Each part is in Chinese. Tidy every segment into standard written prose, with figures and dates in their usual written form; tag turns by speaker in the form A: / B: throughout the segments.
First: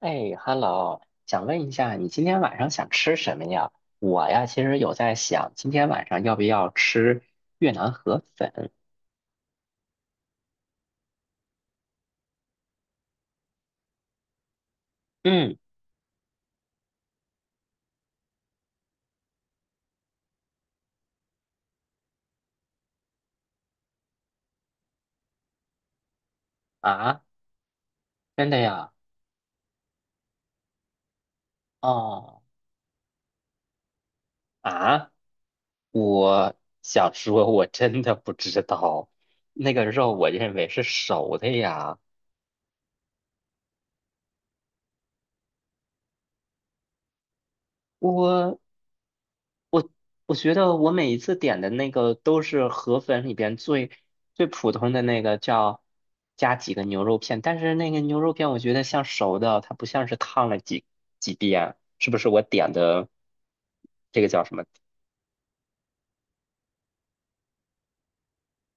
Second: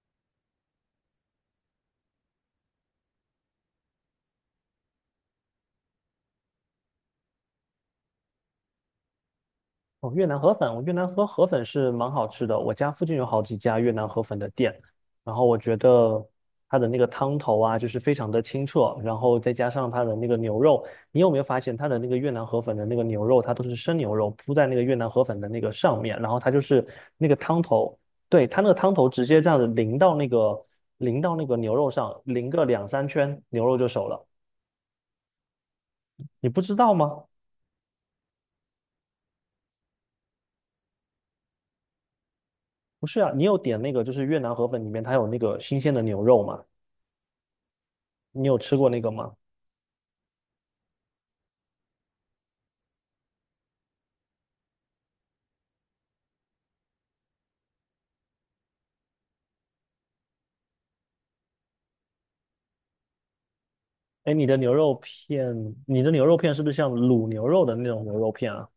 A: 哎，Hello，想问一下，你今天晚上想吃什么呀？我呀，其实有在想，今天晚上要不要吃越南河粉？
B: 哦，越南河粉，我越南河粉是蛮好吃的。我家附近有好几家越南河粉的店，然后
A: 嗯，
B: 我觉得它的那个汤头啊，就是非常的清澈，然后再加上它的那个牛肉，你有没有发现它的那个越南河粉的那个牛肉，它都是生牛肉铺在那个越南河粉的那个上面，然后它就是
A: 啊，
B: 那个汤头，对，
A: 真的
B: 它那个
A: 呀？
B: 汤头直接这样子淋到那个牛肉上，
A: 哦，
B: 淋个两三圈，牛肉就熟了。
A: 啊，
B: 你
A: 我
B: 不知道
A: 想
B: 吗？
A: 说，我真的不知道，那个肉我认为是熟的呀。
B: 不是啊，你有点那个就是越南河粉里面它有那个新鲜的牛肉嘛？你有
A: 我。
B: 吃过那个吗？
A: 我觉得我每一次点的那个都是河粉里边最普通的那个叫加几个牛肉片，但是那个牛肉片我觉得像熟的，它不像是烫了几遍，是不是我点的这个
B: 哎，
A: 叫
B: 你
A: 什
B: 的
A: 么？
B: 牛肉片，你的牛肉片是不是像卤牛肉的那种牛肉片啊？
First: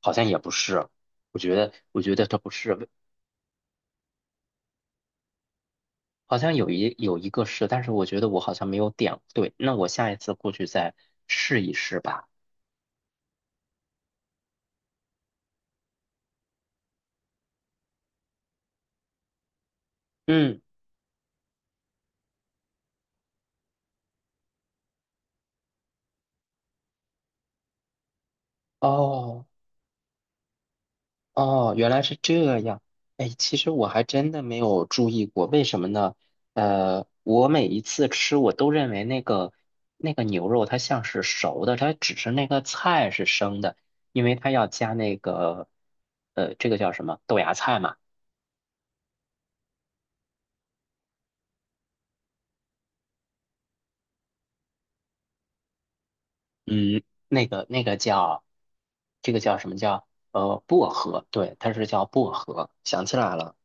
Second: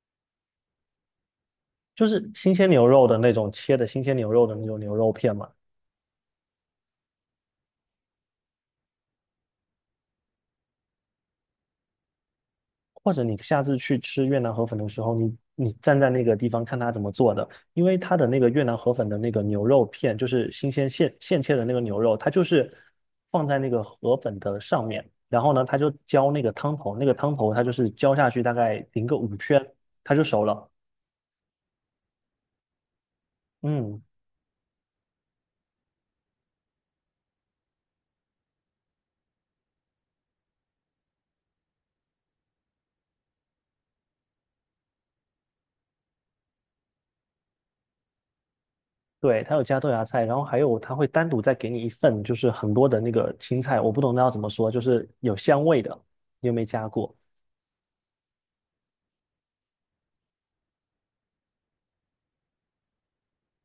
A: 好像也不是，我觉得我
B: 就
A: 觉得
B: 是
A: 它不
B: 新鲜牛
A: 是，
B: 肉的那种切的新鲜牛肉的那种牛肉片嘛？
A: 好像有一个是，但是我觉得我好像没有点对，那我下一次过去再试一试吧。
B: 或者你下次去吃越南河粉的时候，你站在那个地方看它怎么做的，因为它的那个越南河粉的那个牛肉片，就是
A: 嗯，
B: 新鲜现切的那个牛肉，它就是放在那个河粉的上面，然后呢，它就浇那个汤头，那个汤头它就是浇下去大概淋个五
A: 哦。
B: 圈，它就熟了。
A: 哦，原来是这样。哎，其实我
B: 嗯。
A: 还真的没有注意过，为什么呢？我每一次吃，我都认为那个牛肉它像是熟的，它只是那个菜是生的，因为它要加那个这个叫什么豆芽菜嘛？
B: 对，它有加豆芽菜，然后还有它会单独再给你一份，就是很多的那个青菜，我不懂那要怎么说，就是有香味的，你有没有加
A: 嗯，
B: 过？
A: 那个那个叫这个叫什么叫呃薄荷？对，它是叫薄荷。想起来了，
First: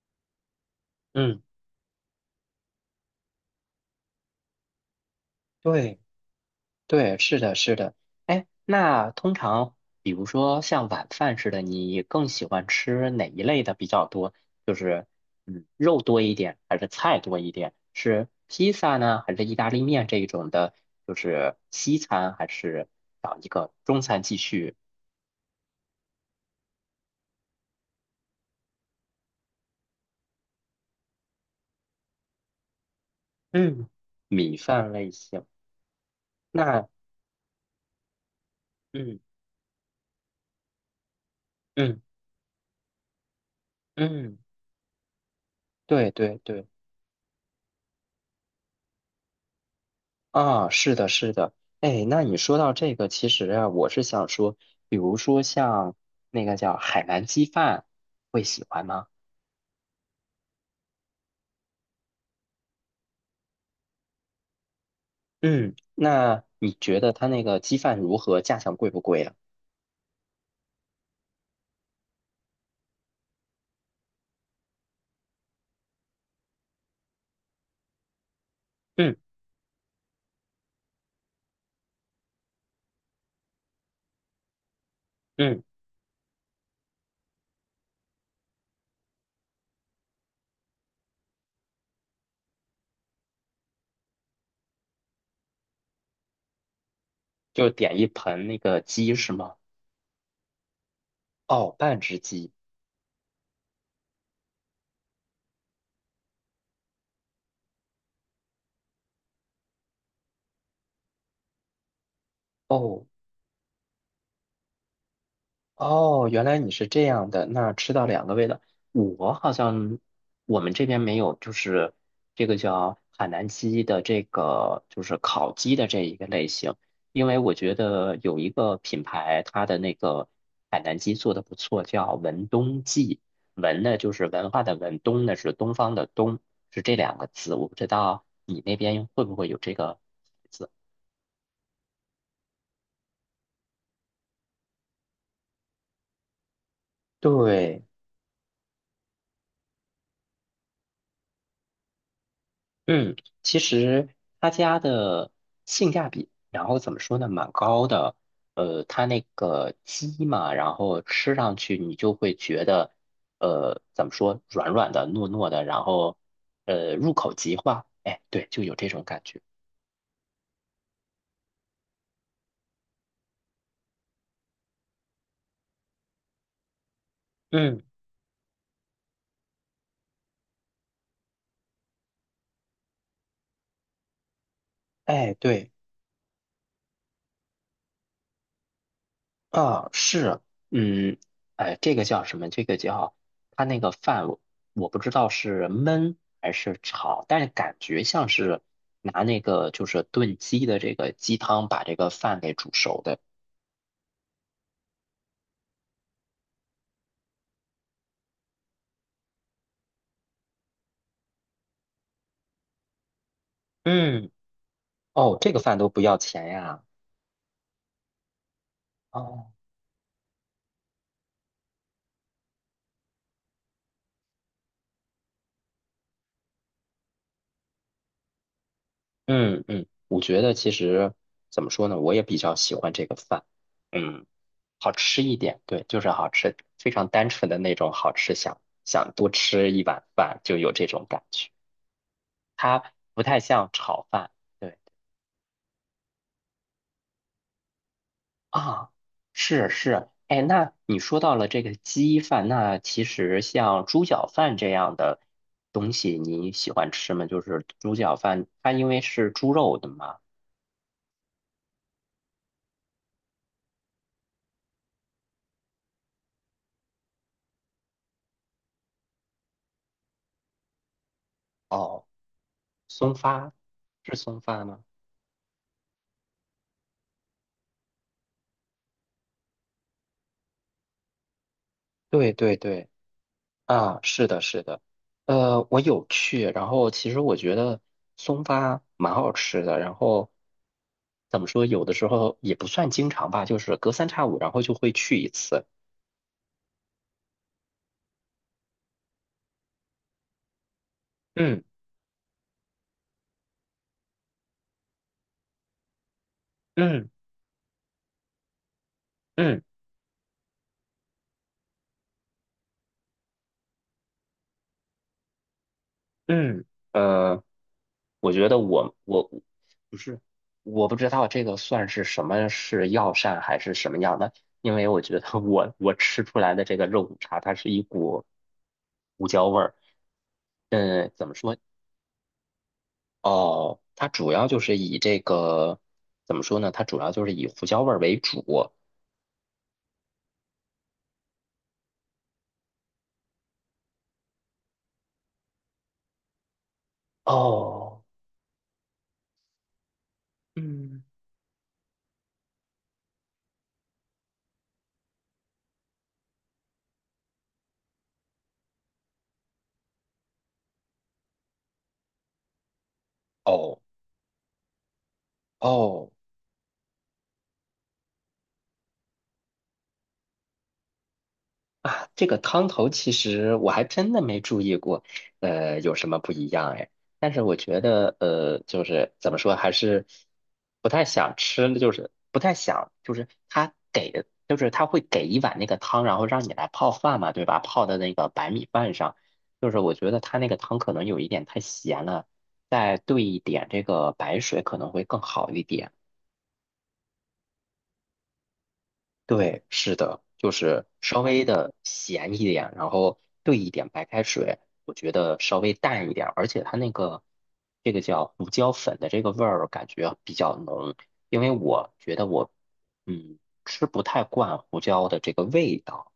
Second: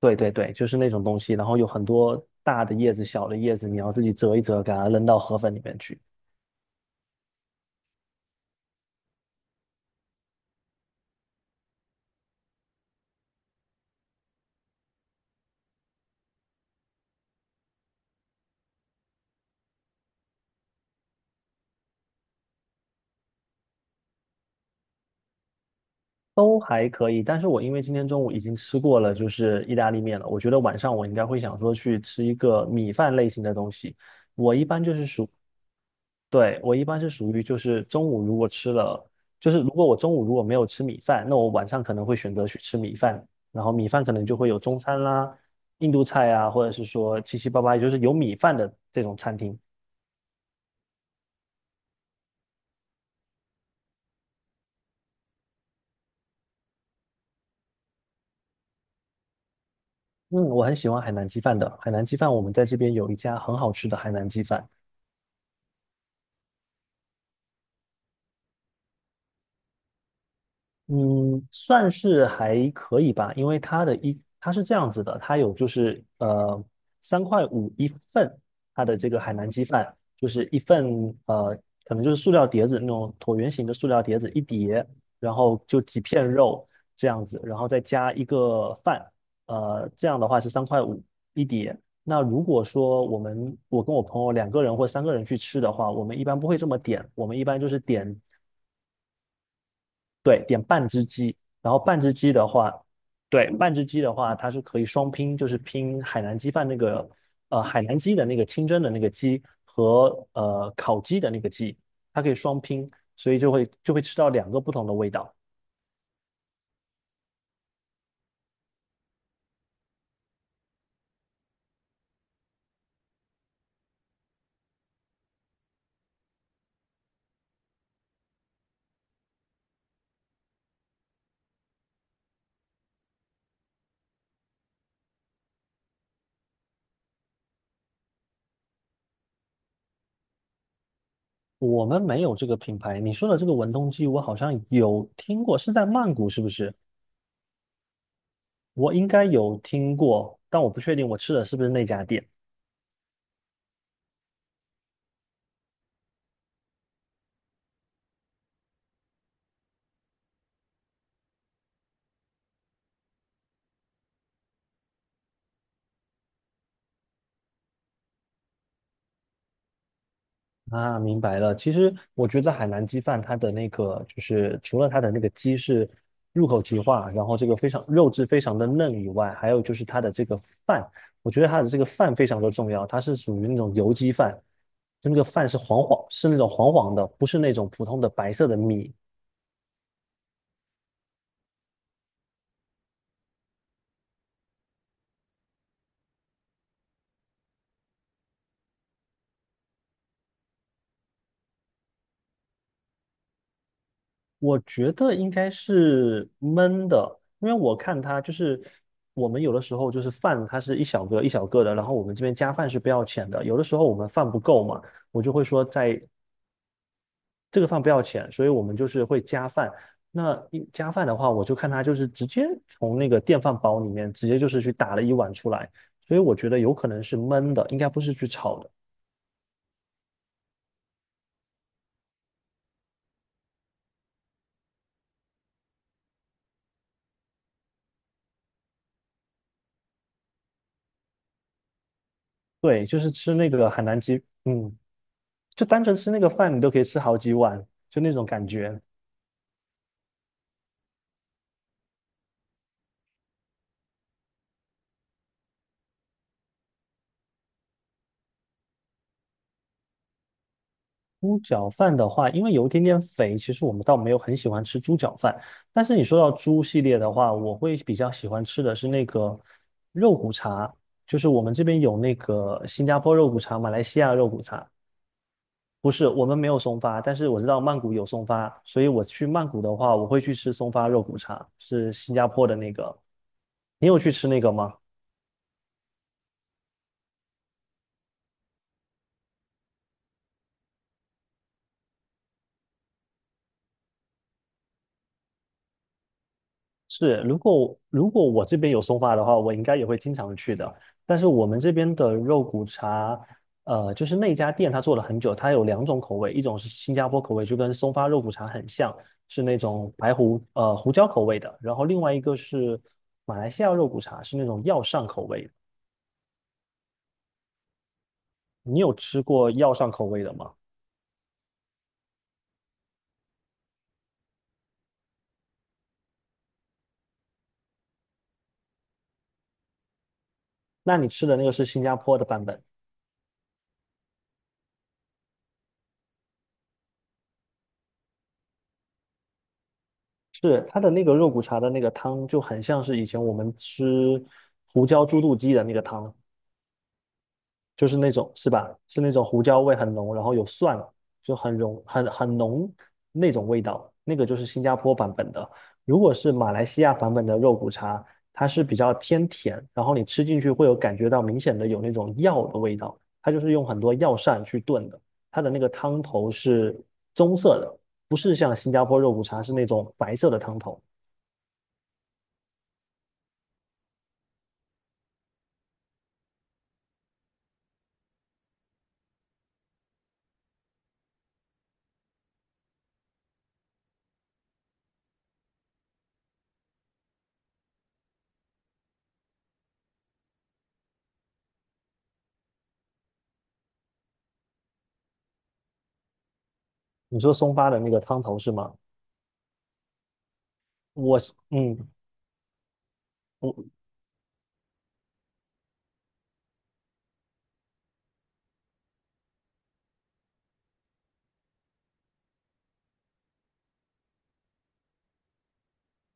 B: 对对对，就是那种东西，
A: 嗯，
B: 然后有很多大的叶子、小的叶子，你要自己折一折，给它扔到河粉里面
A: 对。
B: 去，
A: 对，是的，是的。哎，那通常，比如说像晚饭似的，你更喜欢吃哪一类的比较多？就是，嗯，肉多一点，还是菜多一点？是披萨呢，还是意大利面这一种的？就是西餐，还是找一个中餐继续？
B: 都还可以。但是我因为今天中午已经吃过了，就是意大利面了，我觉得晚上我应该会想说去吃一个米饭类型的东
A: 嗯，
B: 西。我
A: 米
B: 一般
A: 饭
B: 就是
A: 类
B: 属
A: 型。
B: 对，我一
A: 那，
B: 般是属于就是中午如果吃了，
A: 嗯
B: 就是如果我中午如果没有吃米饭，那我晚上可
A: 嗯
B: 能会选择去吃米饭，然后米饭可能就
A: 嗯，
B: 会有中餐啦、印度
A: 对
B: 菜
A: 对
B: 啊，或
A: 对。
B: 者是说七七八八，也就是有米饭的这种餐厅。
A: 啊，是的，是的，哎，那你说到这个，其实啊，我是想说，比如说像那个叫海南鸡饭，会喜欢吗？
B: 嗯，我很喜欢海南鸡饭的，海南鸡饭我们在这边有一家很好吃的海南鸡饭。
A: 嗯，那你觉得它那个鸡饭如何？价钱贵不贵啊？
B: 嗯，算是还可以吧，因为它的一它是这样子的，它有就是三块五一份，它的这
A: 嗯
B: 个海南鸡饭就是一份呃可能就是塑料碟子那种椭圆形的塑料碟子一碟，然后
A: 嗯，
B: 就几片肉这样子，然后再加一个饭，这样的话是三块五一碟。那如果说我们我跟我朋友两个人或三个人去吃的话，我们一般不会这么点，我们一般就
A: 就
B: 是
A: 点一
B: 点
A: 盆那个鸡是吗？
B: 对，点半只鸡，然
A: 哦，
B: 后半
A: 半
B: 只
A: 只
B: 鸡的
A: 鸡。
B: 话，对，半只鸡的话，它是可以双拼，就是拼海南鸡饭那个，海南鸡的那个清蒸的那个鸡和烤鸡的那个鸡，它可以双拼，
A: 哦，
B: 所以就会吃到两个不同的味道。
A: 哦，原来你是这样的，那吃到两个味道，我好像我们这边没有，就是这个叫海南鸡的这个就是烤鸡的这一个类型，因为我觉得有一个品牌，它的那个海南鸡做的不错，叫文东记，文呢就是文化的文，东呢是东方的东，是这两个字，我不知道你那边会不会有这个字。
B: 我们没有这个品牌，你说的这个文东鸡，我好像有听过，是在曼谷是不是？
A: 对。
B: 我应该有听过，但我不确定我吃的是不是那家店。
A: 嗯，其实他家的性价比，然后怎么说呢，蛮高的。他那个鸡嘛，然后吃上去你就会觉得，怎么说，软软的、糯糯的，然后，入口即化。哎，对，就有这种感觉。
B: 啊，明白了。其实我觉得海南鸡饭它的那个，就是除了它的那个鸡是入口即化，然后这个非
A: 嗯，
B: 常肉质非常的嫩以外，还有就是它的这个饭，我觉得它的这个饭非常的重要，它是属于那种油鸡饭，就那个
A: 哎，
B: 饭是
A: 对。
B: 黄黄，是那种黄黄的，不是那种普通的白色的米，
A: 啊，是，嗯，哎，这个叫什么？这个叫它那个饭我，我不知道是焖还是炒，但是感觉像是拿那个就是炖鸡的这个鸡汤把这个饭给煮熟的。
B: 我觉得应该是焖的，因为我看它就是我们有的时候就是饭，它是一小个一小个的，然后我们这边加饭是不要钱的。有的时候我们饭
A: 嗯，
B: 不够嘛，我就
A: 哦，
B: 会
A: 这个
B: 说
A: 饭都不
B: 在
A: 要钱呀。
B: 这个饭不要钱，所以我们就是会加
A: 哦，
B: 饭。那一加饭的话，我就看它就是直接从那个电饭煲里面直接就是去打了一碗出来，所以我觉得有可能是焖的，应该不是去炒的。
A: 嗯嗯，我觉得其实怎么说呢，我也比较喜欢这个饭，嗯，好吃一点，对，就是好吃，非常单纯的那种好吃，想多吃一碗饭就有这种感觉。它
B: 对，就是
A: 不
B: 吃
A: 太
B: 那
A: 像
B: 个海南
A: 炒
B: 鸡，
A: 饭。
B: 嗯，
A: 对
B: 就单纯吃那个饭，你都可以吃好几碗，就那种感觉。
A: 啊，是是，哎，那你说到了这个鸡饭，那其实像猪脚饭这样的东西，你喜欢吃吗？就是猪脚饭，它因为是猪肉的嘛。
B: 猪脚饭的话，因为有一点点肥，其实我们倒没有很喜欢吃猪脚饭。但是你说到猪系列的话，我会比较喜欢吃的是那个肉骨茶，就是我们这边有
A: 哦，
B: 那个新加
A: 松
B: 坡肉骨
A: 发，
B: 茶、马来西
A: 是
B: 亚肉
A: 松
B: 骨
A: 发
B: 茶。
A: 吗？
B: 不是，我们没有松发，但是我知道曼谷有松发，所以我去曼谷的话，我会去吃松发肉骨茶，是新加
A: 对
B: 坡的
A: 对
B: 那
A: 对。
B: 个。你有
A: 啊，
B: 去
A: 是
B: 吃那
A: 的，
B: 个
A: 是
B: 吗？
A: 的，我有去，然后其实我觉得松发蛮好吃的，然后怎么说，有的时候也不算经常吧，就是隔三差五，然后就会去一次。
B: 是，如果我这边有松发的话，我应该也会经常去的。但是我们
A: 嗯
B: 这边的肉骨茶，就是那家店它做了很久，它有两种口味，一种是新加
A: 嗯
B: 坡口味，就跟松发肉骨茶很像，是那
A: 嗯
B: 种胡椒口味的。然后另外一个是马来西亚肉骨茶，是那种药膳口味的。
A: 嗯，呃，我觉得
B: 你有
A: 我
B: 吃
A: 我
B: 过药膳
A: 不
B: 口
A: 是，
B: 味的吗？
A: 我不知道这个算是什么是药膳还是什么样的，因为我觉得我吃出来的这个肉骨茶，它是一股胡椒味儿。
B: 那你
A: 嗯，
B: 吃
A: 怎么
B: 的那个
A: 说？
B: 是新加坡的版本。
A: 哦，它主要就是以这个，怎么说呢？它主要就是以胡椒味儿为主。
B: 是它的那个肉骨茶的那个汤就很像是以前我们吃胡椒猪肚鸡的那个汤，就是
A: 哦，
B: 那种是吧？是那种胡椒味很浓，然后有蒜啊，
A: 嗯，
B: 就很浓很浓那种味道，那个就是新加坡版本的。如果是马来西亚版本的肉骨茶，它是比较偏甜，然后你吃进去会有感觉到明显的有那种药的味道，它就是用很
A: 哦，
B: 多药膳去炖的，它的那个汤
A: 哦，
B: 头是棕色的，不是像新加坡肉骨茶是那种白色的汤头。
A: 啊，这个汤头其实我还真的没注意过，有什么不一样哎？但是我觉得，就是怎么说，还是不太想吃，就是不太想，就是他给的，就是他会给一碗那个汤，然后让你来泡饭嘛，对吧？泡的那个白米饭上，就是我觉得他那个汤可能有一点太咸了，再兑一点这个白水可能会更好一点。
B: 你说松发的那个汤头是吗？
A: 对，是的，就是
B: 我
A: 稍
B: 是。
A: 微的咸一点，然后兑一点白开水，我觉得稍微淡一点，而且它那个这个叫胡椒粉的这个味儿感觉比较浓，因为我觉得我嗯吃不太惯胡椒的这个味道。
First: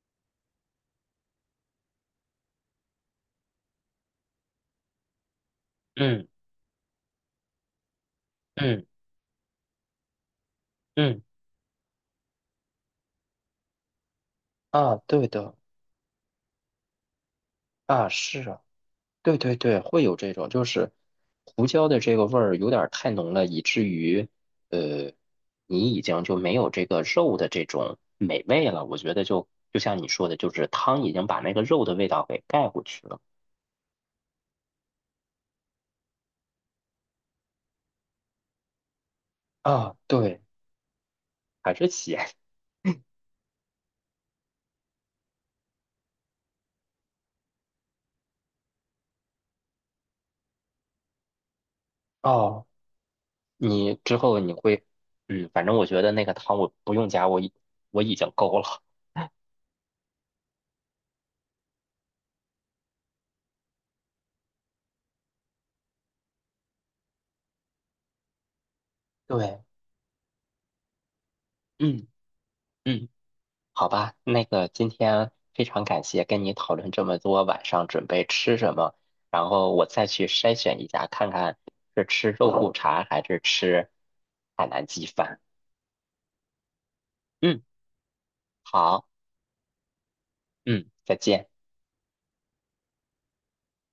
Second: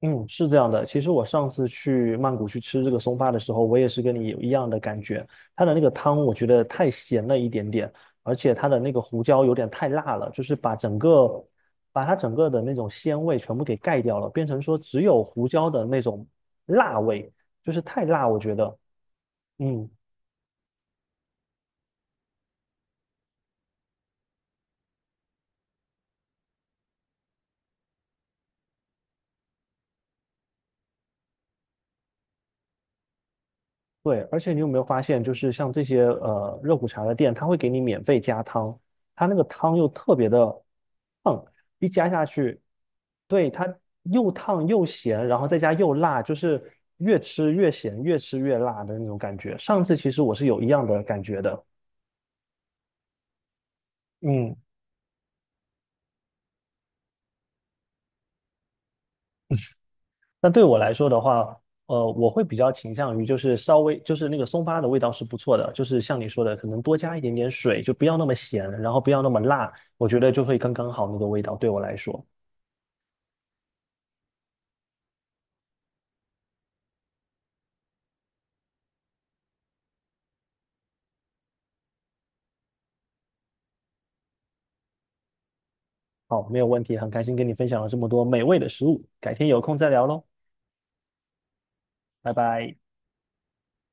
B: 嗯，是这样的。其实我上次去曼谷去吃这个松发的时候，我也是跟你有一样的感觉。它的那个汤
A: 嗯
B: 我觉得太咸了一点点，而且它的
A: 嗯
B: 那个胡椒有点太辣了，就是
A: 嗯，
B: 把它整个的那种鲜味全部给盖掉了，变成说
A: 啊，
B: 只有
A: 对
B: 胡
A: 的，
B: 椒的那种辣味，就是太
A: 啊
B: 辣，我
A: 是
B: 觉
A: 啊。
B: 得。
A: 对对对，
B: 嗯。
A: 会有这种，就是胡椒的这个味儿有点儿太浓了，以至于呃，你已经就没有这个肉的这种美味了。我觉得就就像你说的，就是汤已经把那个肉的味道给盖过去了。
B: 对，而且你有没有发现，就是像这些热骨茶的店，它会给你免费加汤，它那个汤又
A: 啊，
B: 特别
A: 对，
B: 的烫，
A: 还是
B: 一加下
A: 咸。
B: 去，对，它又烫又咸，然后再加又辣，就是越吃越咸，越吃越辣的那种感觉。上次其实我是有一样的感觉的，
A: 哦，你之后你
B: 嗯。
A: 会，嗯，反正我觉得那个汤我不用加，我已经够了。
B: 那对我来说的话，我会比较倾向于就是稍微就是那个松发的味道是不错的，就是像你说的，可能多加一点点水，就不要那么咸，然后不要那么
A: 对，
B: 辣，我觉得就会刚刚好那个味道对我来
A: 嗯
B: 说。
A: 嗯。好吧，那个今天非常感谢跟你讨论这么多，晚上准备吃什么，然后我再去筛选一下，看看是吃肉骨茶还是吃海南鸡饭。
B: 好，没有问题，很开心跟你
A: 嗯，
B: 分享了这么多美味的食物，
A: 好，
B: 改天有空再聊喽，
A: 嗯，再见。
B: 拜拜。